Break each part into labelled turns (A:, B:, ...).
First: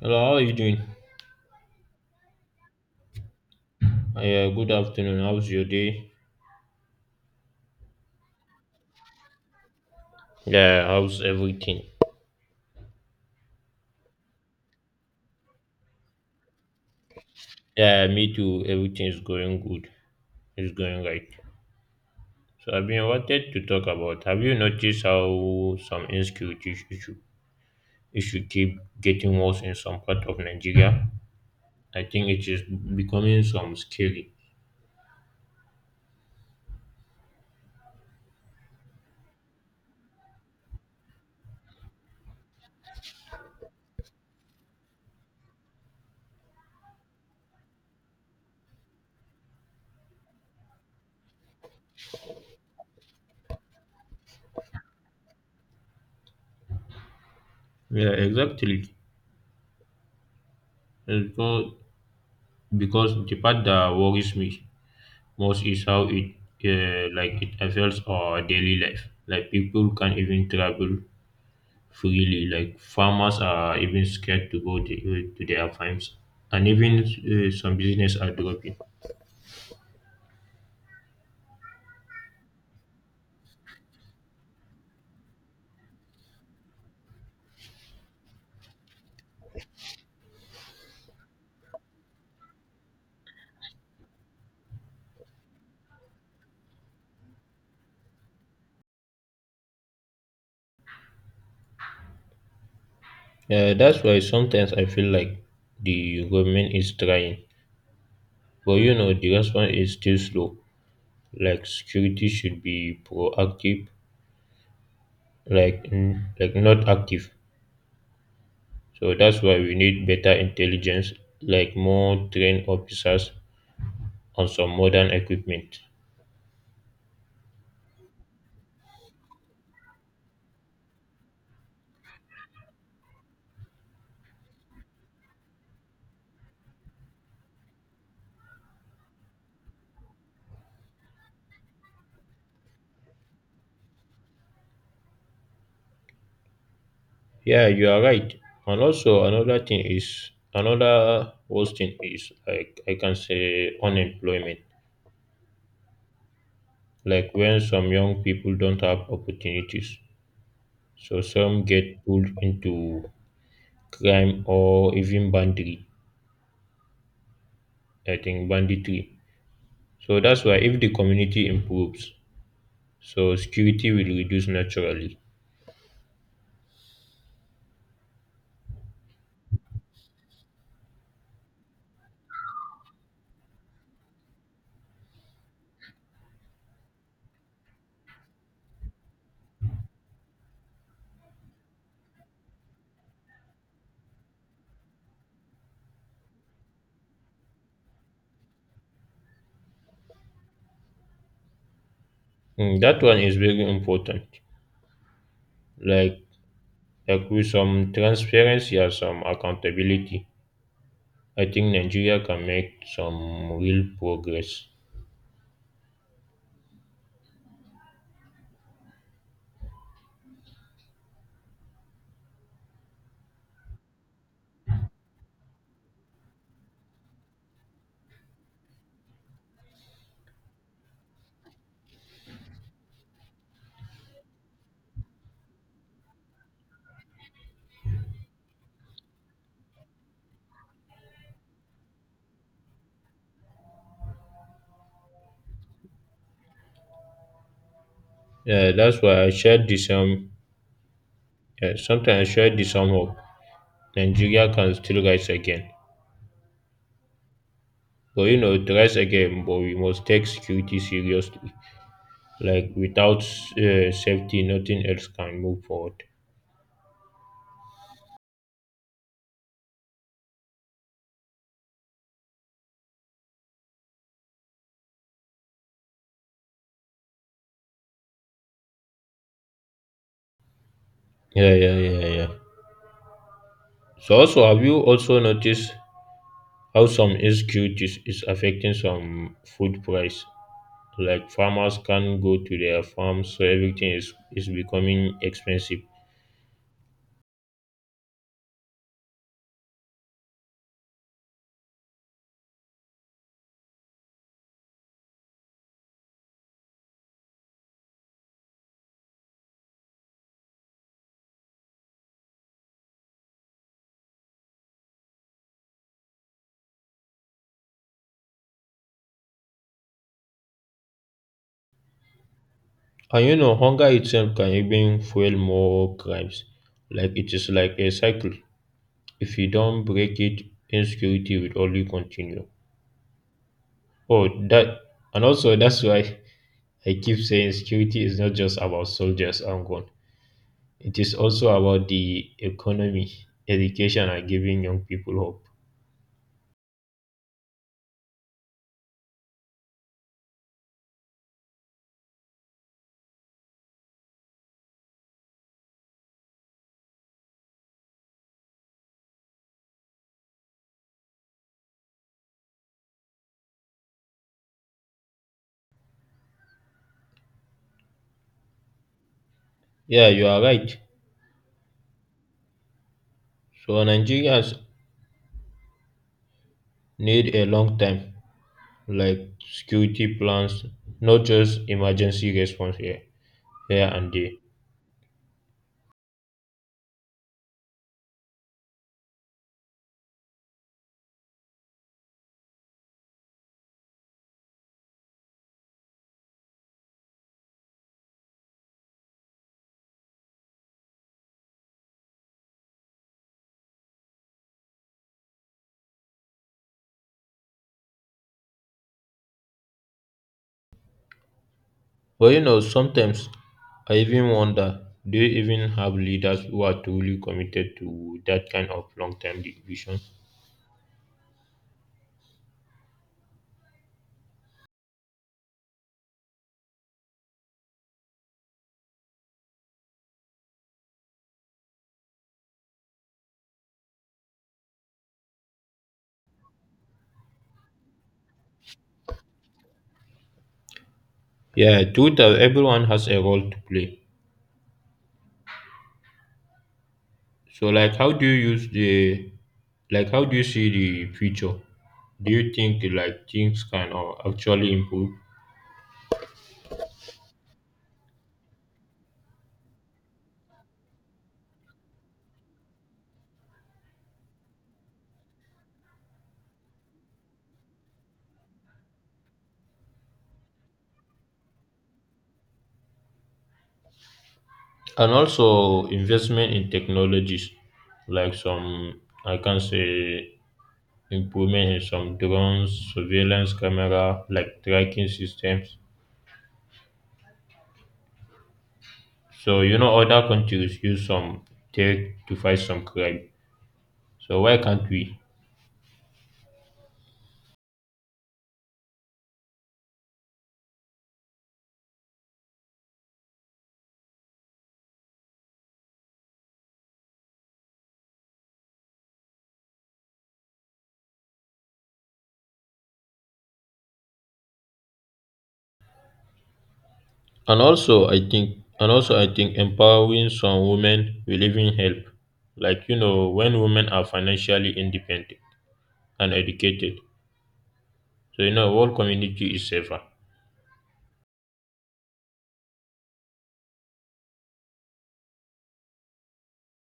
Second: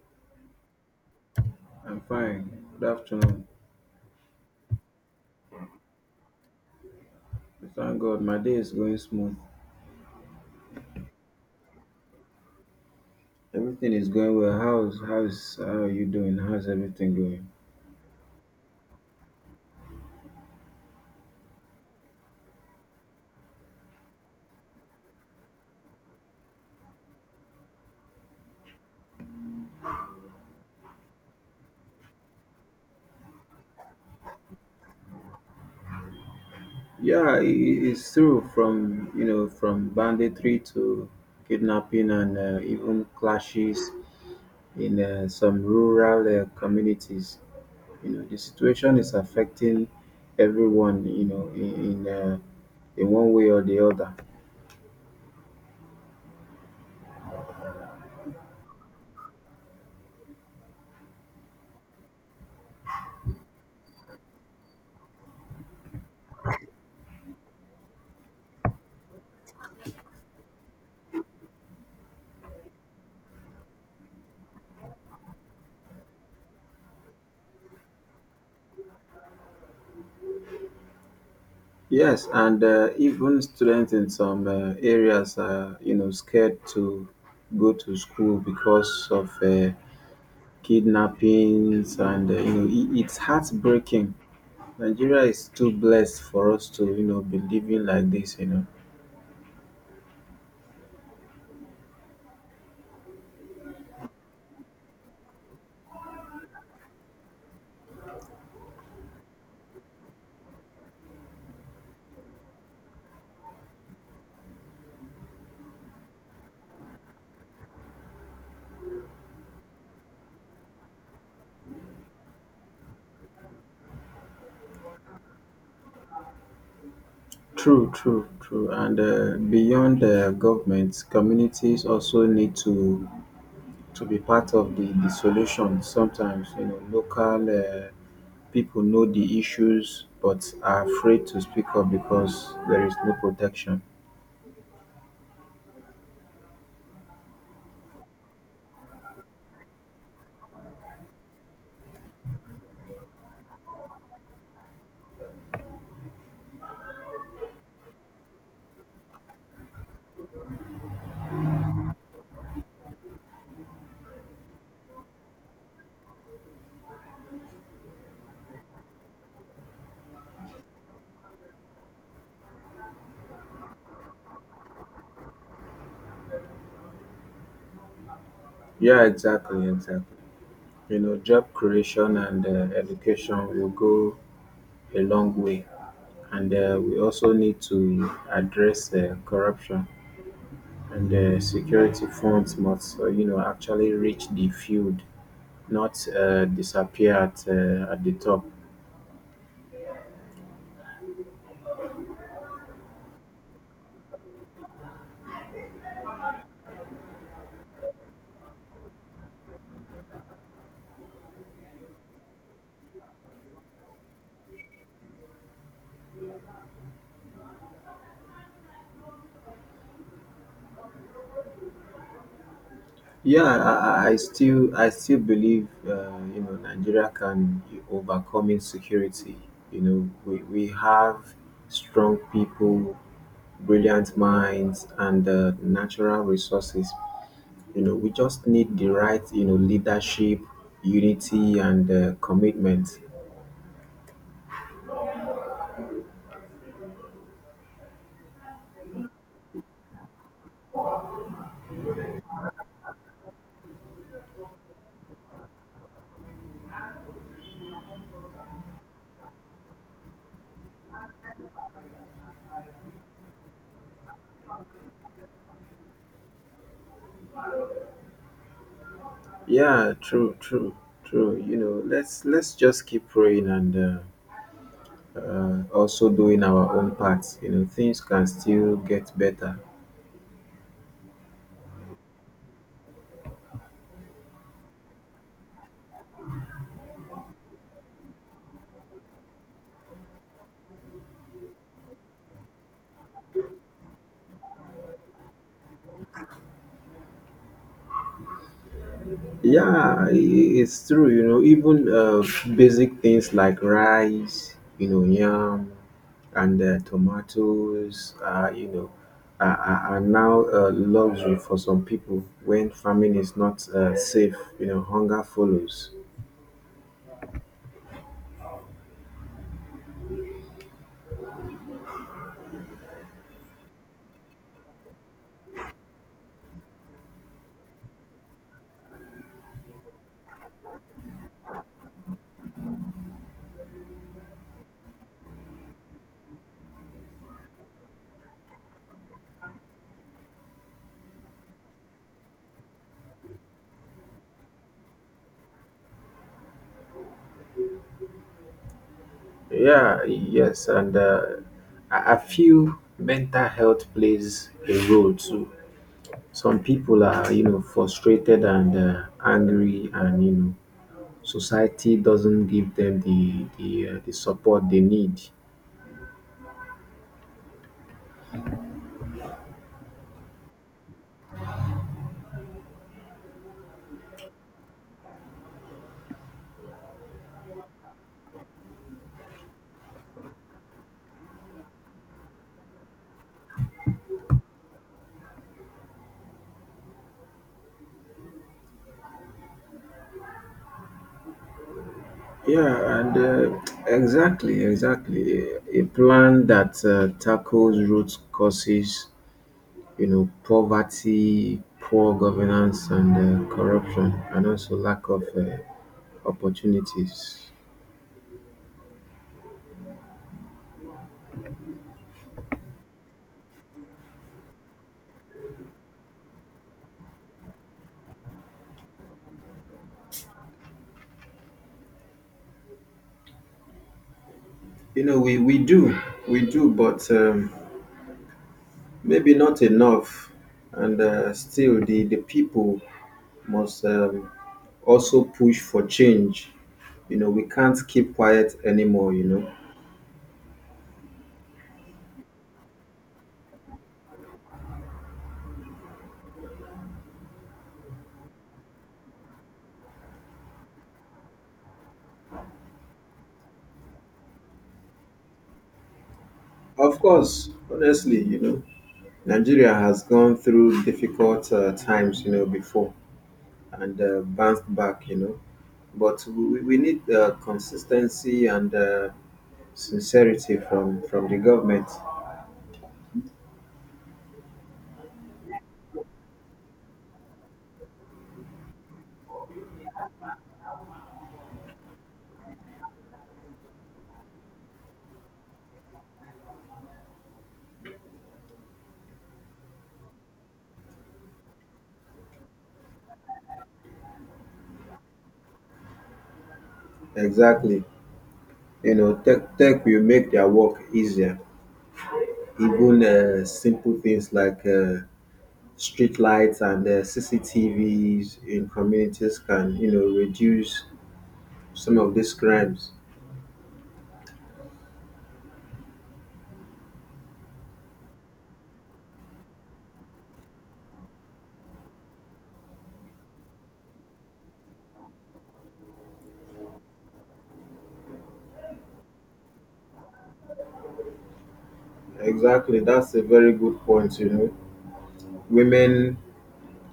A: Hello, how are you doing?
B: I'm fine. Good afternoon.
A: Yeah, good afternoon. How's your day?
B: Thank God, my day is going smooth.
A: Yeah, how's everything?
B: Everything is going well. How's how are you doing? How's everything going?
A: Yeah, me too. Everything is going good. It's going right. So I've been wanted to talk about. Have you noticed how some insecurity issue keep getting worse in some part of Nigeria? I think it is becoming some scary.
B: Yeah, it's true. From from banditry to kidnapping and even clashes in some rural communities. You know, the situation is affecting everyone. You know, in one way or the other.
A: Yeah, exactly. And because the part that worries me most is how it affects our daily life. Like people can't even travel freely. Like farmers are even scared to go to their farms, and even some business are dropping.
B: Yes, and even students in some areas are, you know, scared to go to school because of kidnappings, and you know, I it's heartbreaking. Nigeria is too blessed for us to, you know, be living like this. You know,
A: Yeah, that's why sometimes I feel like the government is trying, but you know the response is still slow. Like security should be proactive, like not active. So that's why we need better intelligence, like more trained officers and some modern equipment.
B: true, true, true. And beyond governments, communities also need to be part of the solution. Sometimes, you know, local. People know the issues but are afraid to speak up because there is no protection.
A: Yeah, you are right. And also another thing is another worst thing is like I can say unemployment. Like when some young people don't have opportunities. So some get pulled into crime or even banditry. I think banditry. So that's why if the community improves, so security will reduce naturally.
B: Yeah, exactly, exactly. You know, job creation and education will go a long way. And we also need to address corruption and security funds must, you know, actually reach the field, not disappear at the top.
A: Mm, that one is very important. Like like with some transparency and some accountability I think Nigeria can make some real progress.
B: Yeah, I still believe you know Nigeria can overcome insecurity. You know, we have strong people, brilliant minds, and natural resources. You know, we just need the right you know leadership, unity, and commitment.
A: Yeah, that's why I shared the same. Yeah, sometimes I shared the same hope. Nigeria can still rise again. But you know, to rise again, but we must take security seriously. Like without safety, nothing else can move forward.
B: Yeah, true, true, true. You know, let's just keep praying and also doing our own parts. You know, things can still get better.
A: Yeah, yeah, yeah, yeah. So also, have you also noticed how some insecurities is affecting some food price? Like farmers can't go to their farms, so everything is becoming expensive.
B: Yeah, it's true. You know, even basic things like rice, you know, yam, and tomatoes, you know, are now luxury for some people when farming is not safe. You know, hunger follows.
A: And you know, hunger itself can even fuel more crimes. Like it is like a cycle. If you don't break it, insecurity will only continue. Oh, that and also that's why I keep saying security is not just about soldiers and gun. It is also about the economy, education, and giving young people hope.
B: Yeah, yes, and I feel mental health plays a role too. Some people are, you know, frustrated and angry, and you know society doesn't give them the support they need.
A: Yeah, you are right. So Nigerians need a long time, like security plans, not just emergency response here and there.
B: Yeah, and exactly, exactly. A plan that tackles root causes, you know, poverty, poor governance, and corruption, and also lack of opportunities.
A: But you know, sometimes I even wonder, do you even have leaders who are truly committed to that kind of long-term vision?
B: You know, we do, but maybe not enough. And still, the people must also push for change. You know, we can't keep quiet anymore, you know.
A: Yeah, truth is everyone has a role to play. So like how do you see the future? Do you think like things can actually improve?
B: Of course, honestly, you know, Nigeria has gone through difficult times, you know, before and bounced back, you know. But we need consistency and sincerity from the government.
A: And also investment in technologies like some I can say improvement in some drones, surveillance camera, like tracking systems. So you know other countries use some tech to fight some crime. So why can't we?
B: Exactly. You know, tech will make their work easier. Even simple things like street lights and CCTVs in communities can, you know, reduce some of these crimes.
A: And also I think empowering some women will even help. Like you know, when women are financially independent and educated, so you know whole community is safer.
B: Exactly, that's a very good point. You know, women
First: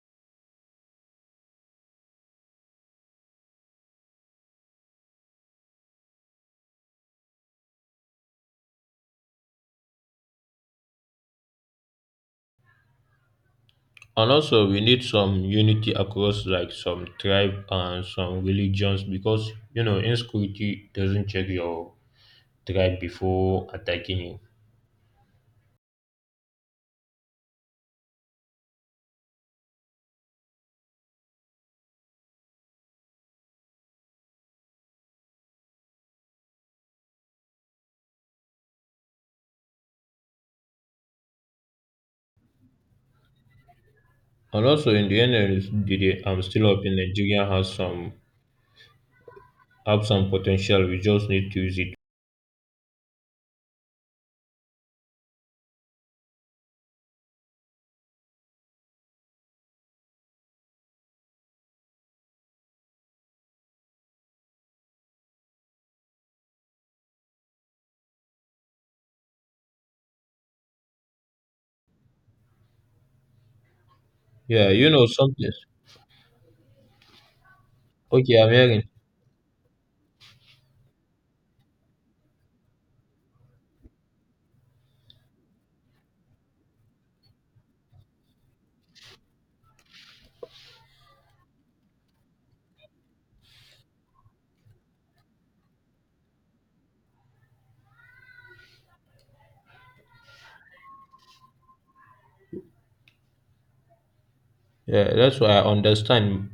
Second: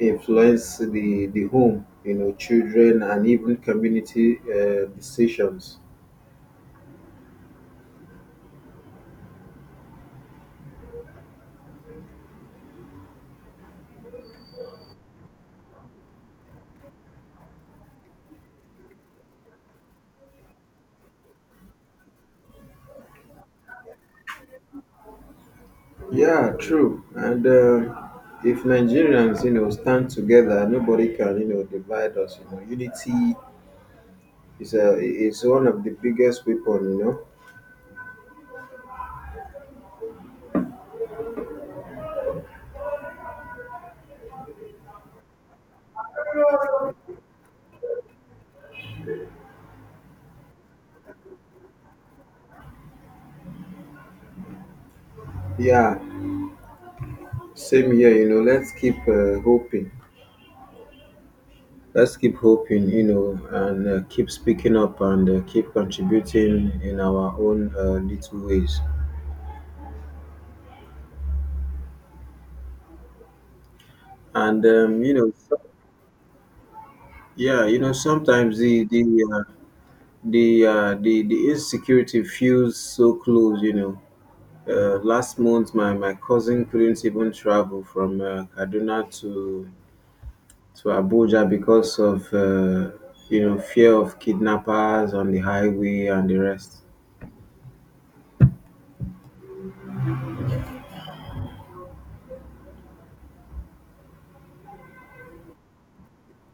B: influence the home, you know, children and even community decisions.
A: And also we need some unity across like some tribe and some religions because you know insecurity doesn't check your tribe before attacking you.
B: Yeah, true. And if Nigerians, you know, stand together, nobody can, you know, divide us. You know, unity is a is one of the biggest weapon. You know.
A: And also in the end of the day, I'm still hoping Nigeria has some potential. We just need to use it.
B: Yeah, Same here, you know, let's keep hoping. Let's keep hoping, you know, and keep speaking up and keep contributing in our own little ways. And
A: Yeah, you know
B: you know,
A: something.
B: yeah, you know,
A: Okay, I'm
B: sometimes
A: hearing.
B: uh, the insecurity feels so close. You know, last month my cousin couldn't even travel from Kaduna to Abuja because of you know fear of kidnappers on the highway and the rest.
A: Yeah, that's why I understand.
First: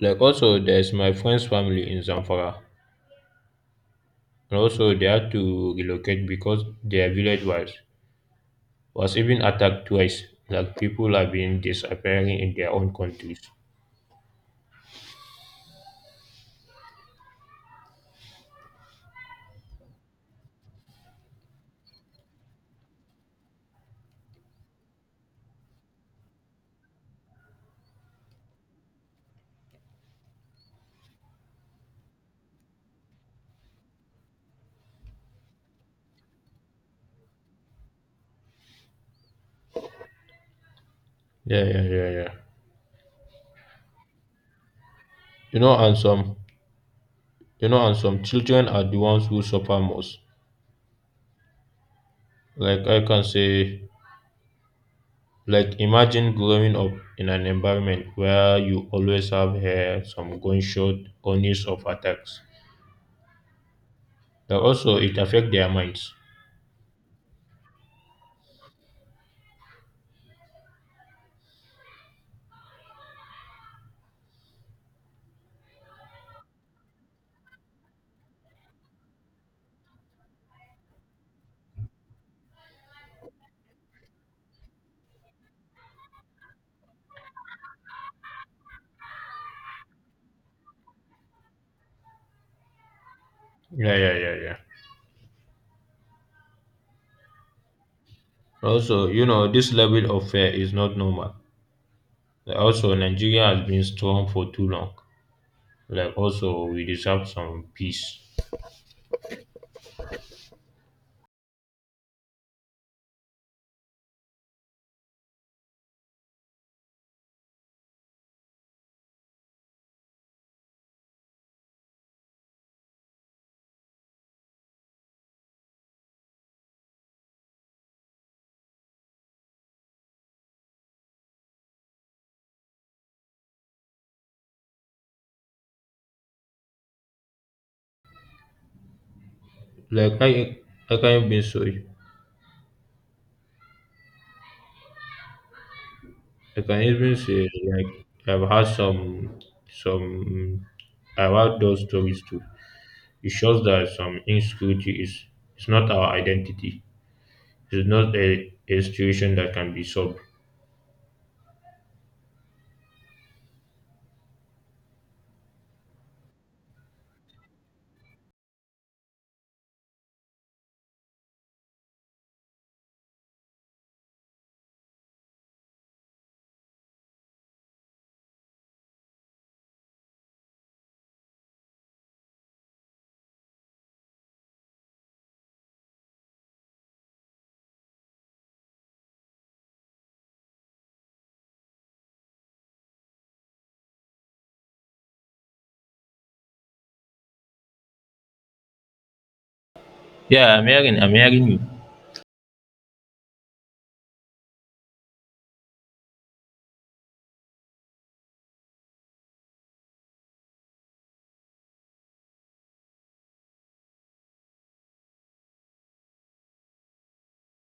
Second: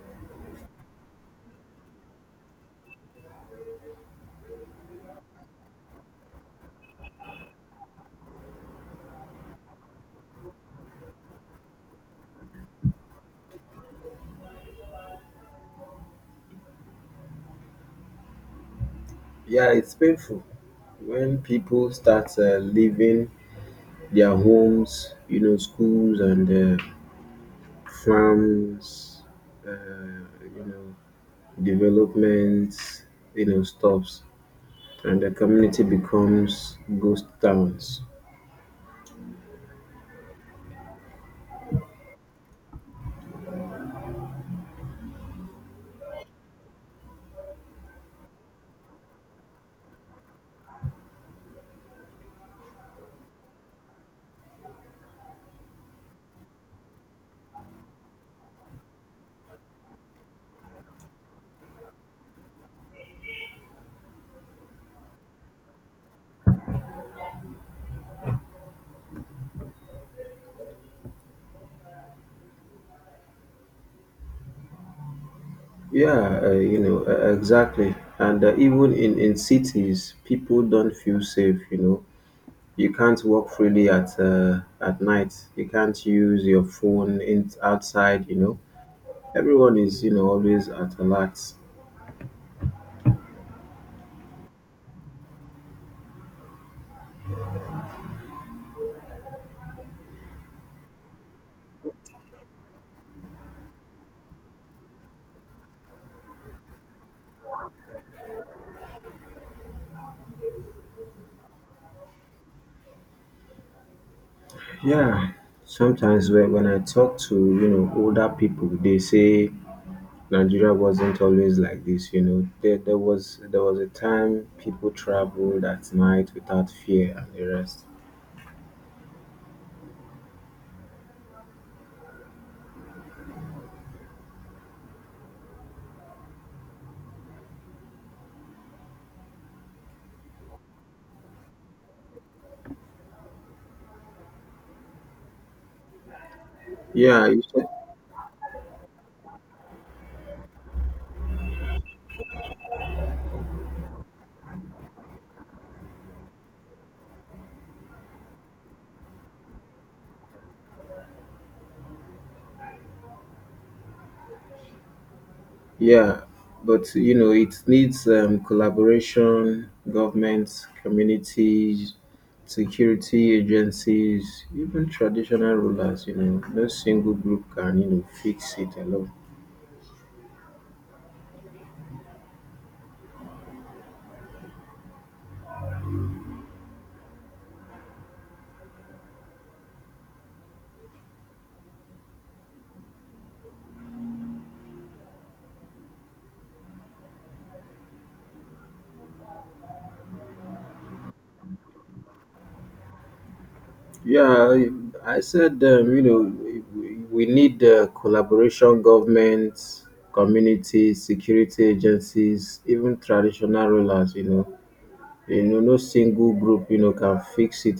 A: Like also there's my friend's family in Zamfara. And also they had to relocate because their village was even attacked twice. Like people have been disappearing in their own countries.
B: Yeah, it's painful when people start leaving their homes, you know, schools and farms, uh, you know, developments, you know, stops, and the community becomes ghost towns.
A: Yeah, yeah, yeah, yeah. You know, and some you know, and some children are the ones who suffer most. Like I can say Like imagine growing up in an environment where you always have hear some gunshot or news of attacks. But also it affect their minds.
B: Yeah, exactly. And even in cities, people don't feel safe, you know. You can't walk freely at night. You can't use your phone in, outside, you know Everyone is, you know, always at alert.
A: Yeah, yeah, yeah, yeah. Also, you know, this level of fear is not normal. Like, also, Nigeria has been strong for too long. Like also, we deserve some peace.
B: Yeah, sometimes when I talk to, you know, older people, they say Nigeria wasn't always like this, you know. There was a time people traveled at night without fear and the rest.
A: Like I can even say, I can even
B: Yeah, you
A: say,
B: said,
A: like I've had some, some, I've had those stories too. It shows that some insecurity is not our identity. It's not a situation that can be solved.
B: yeah, but you know, it needs collaboration, governments, communities, security agencies, even traditional rulers, you know, no single group can, you know, fix it alone.
A: Yeah, I'm hearing. I'm hearing you.
B: Yeah, I said, you know, we need collaboration, governments, communities, security agencies, even traditional rulers, you know. You know, no single group, you know, can fix it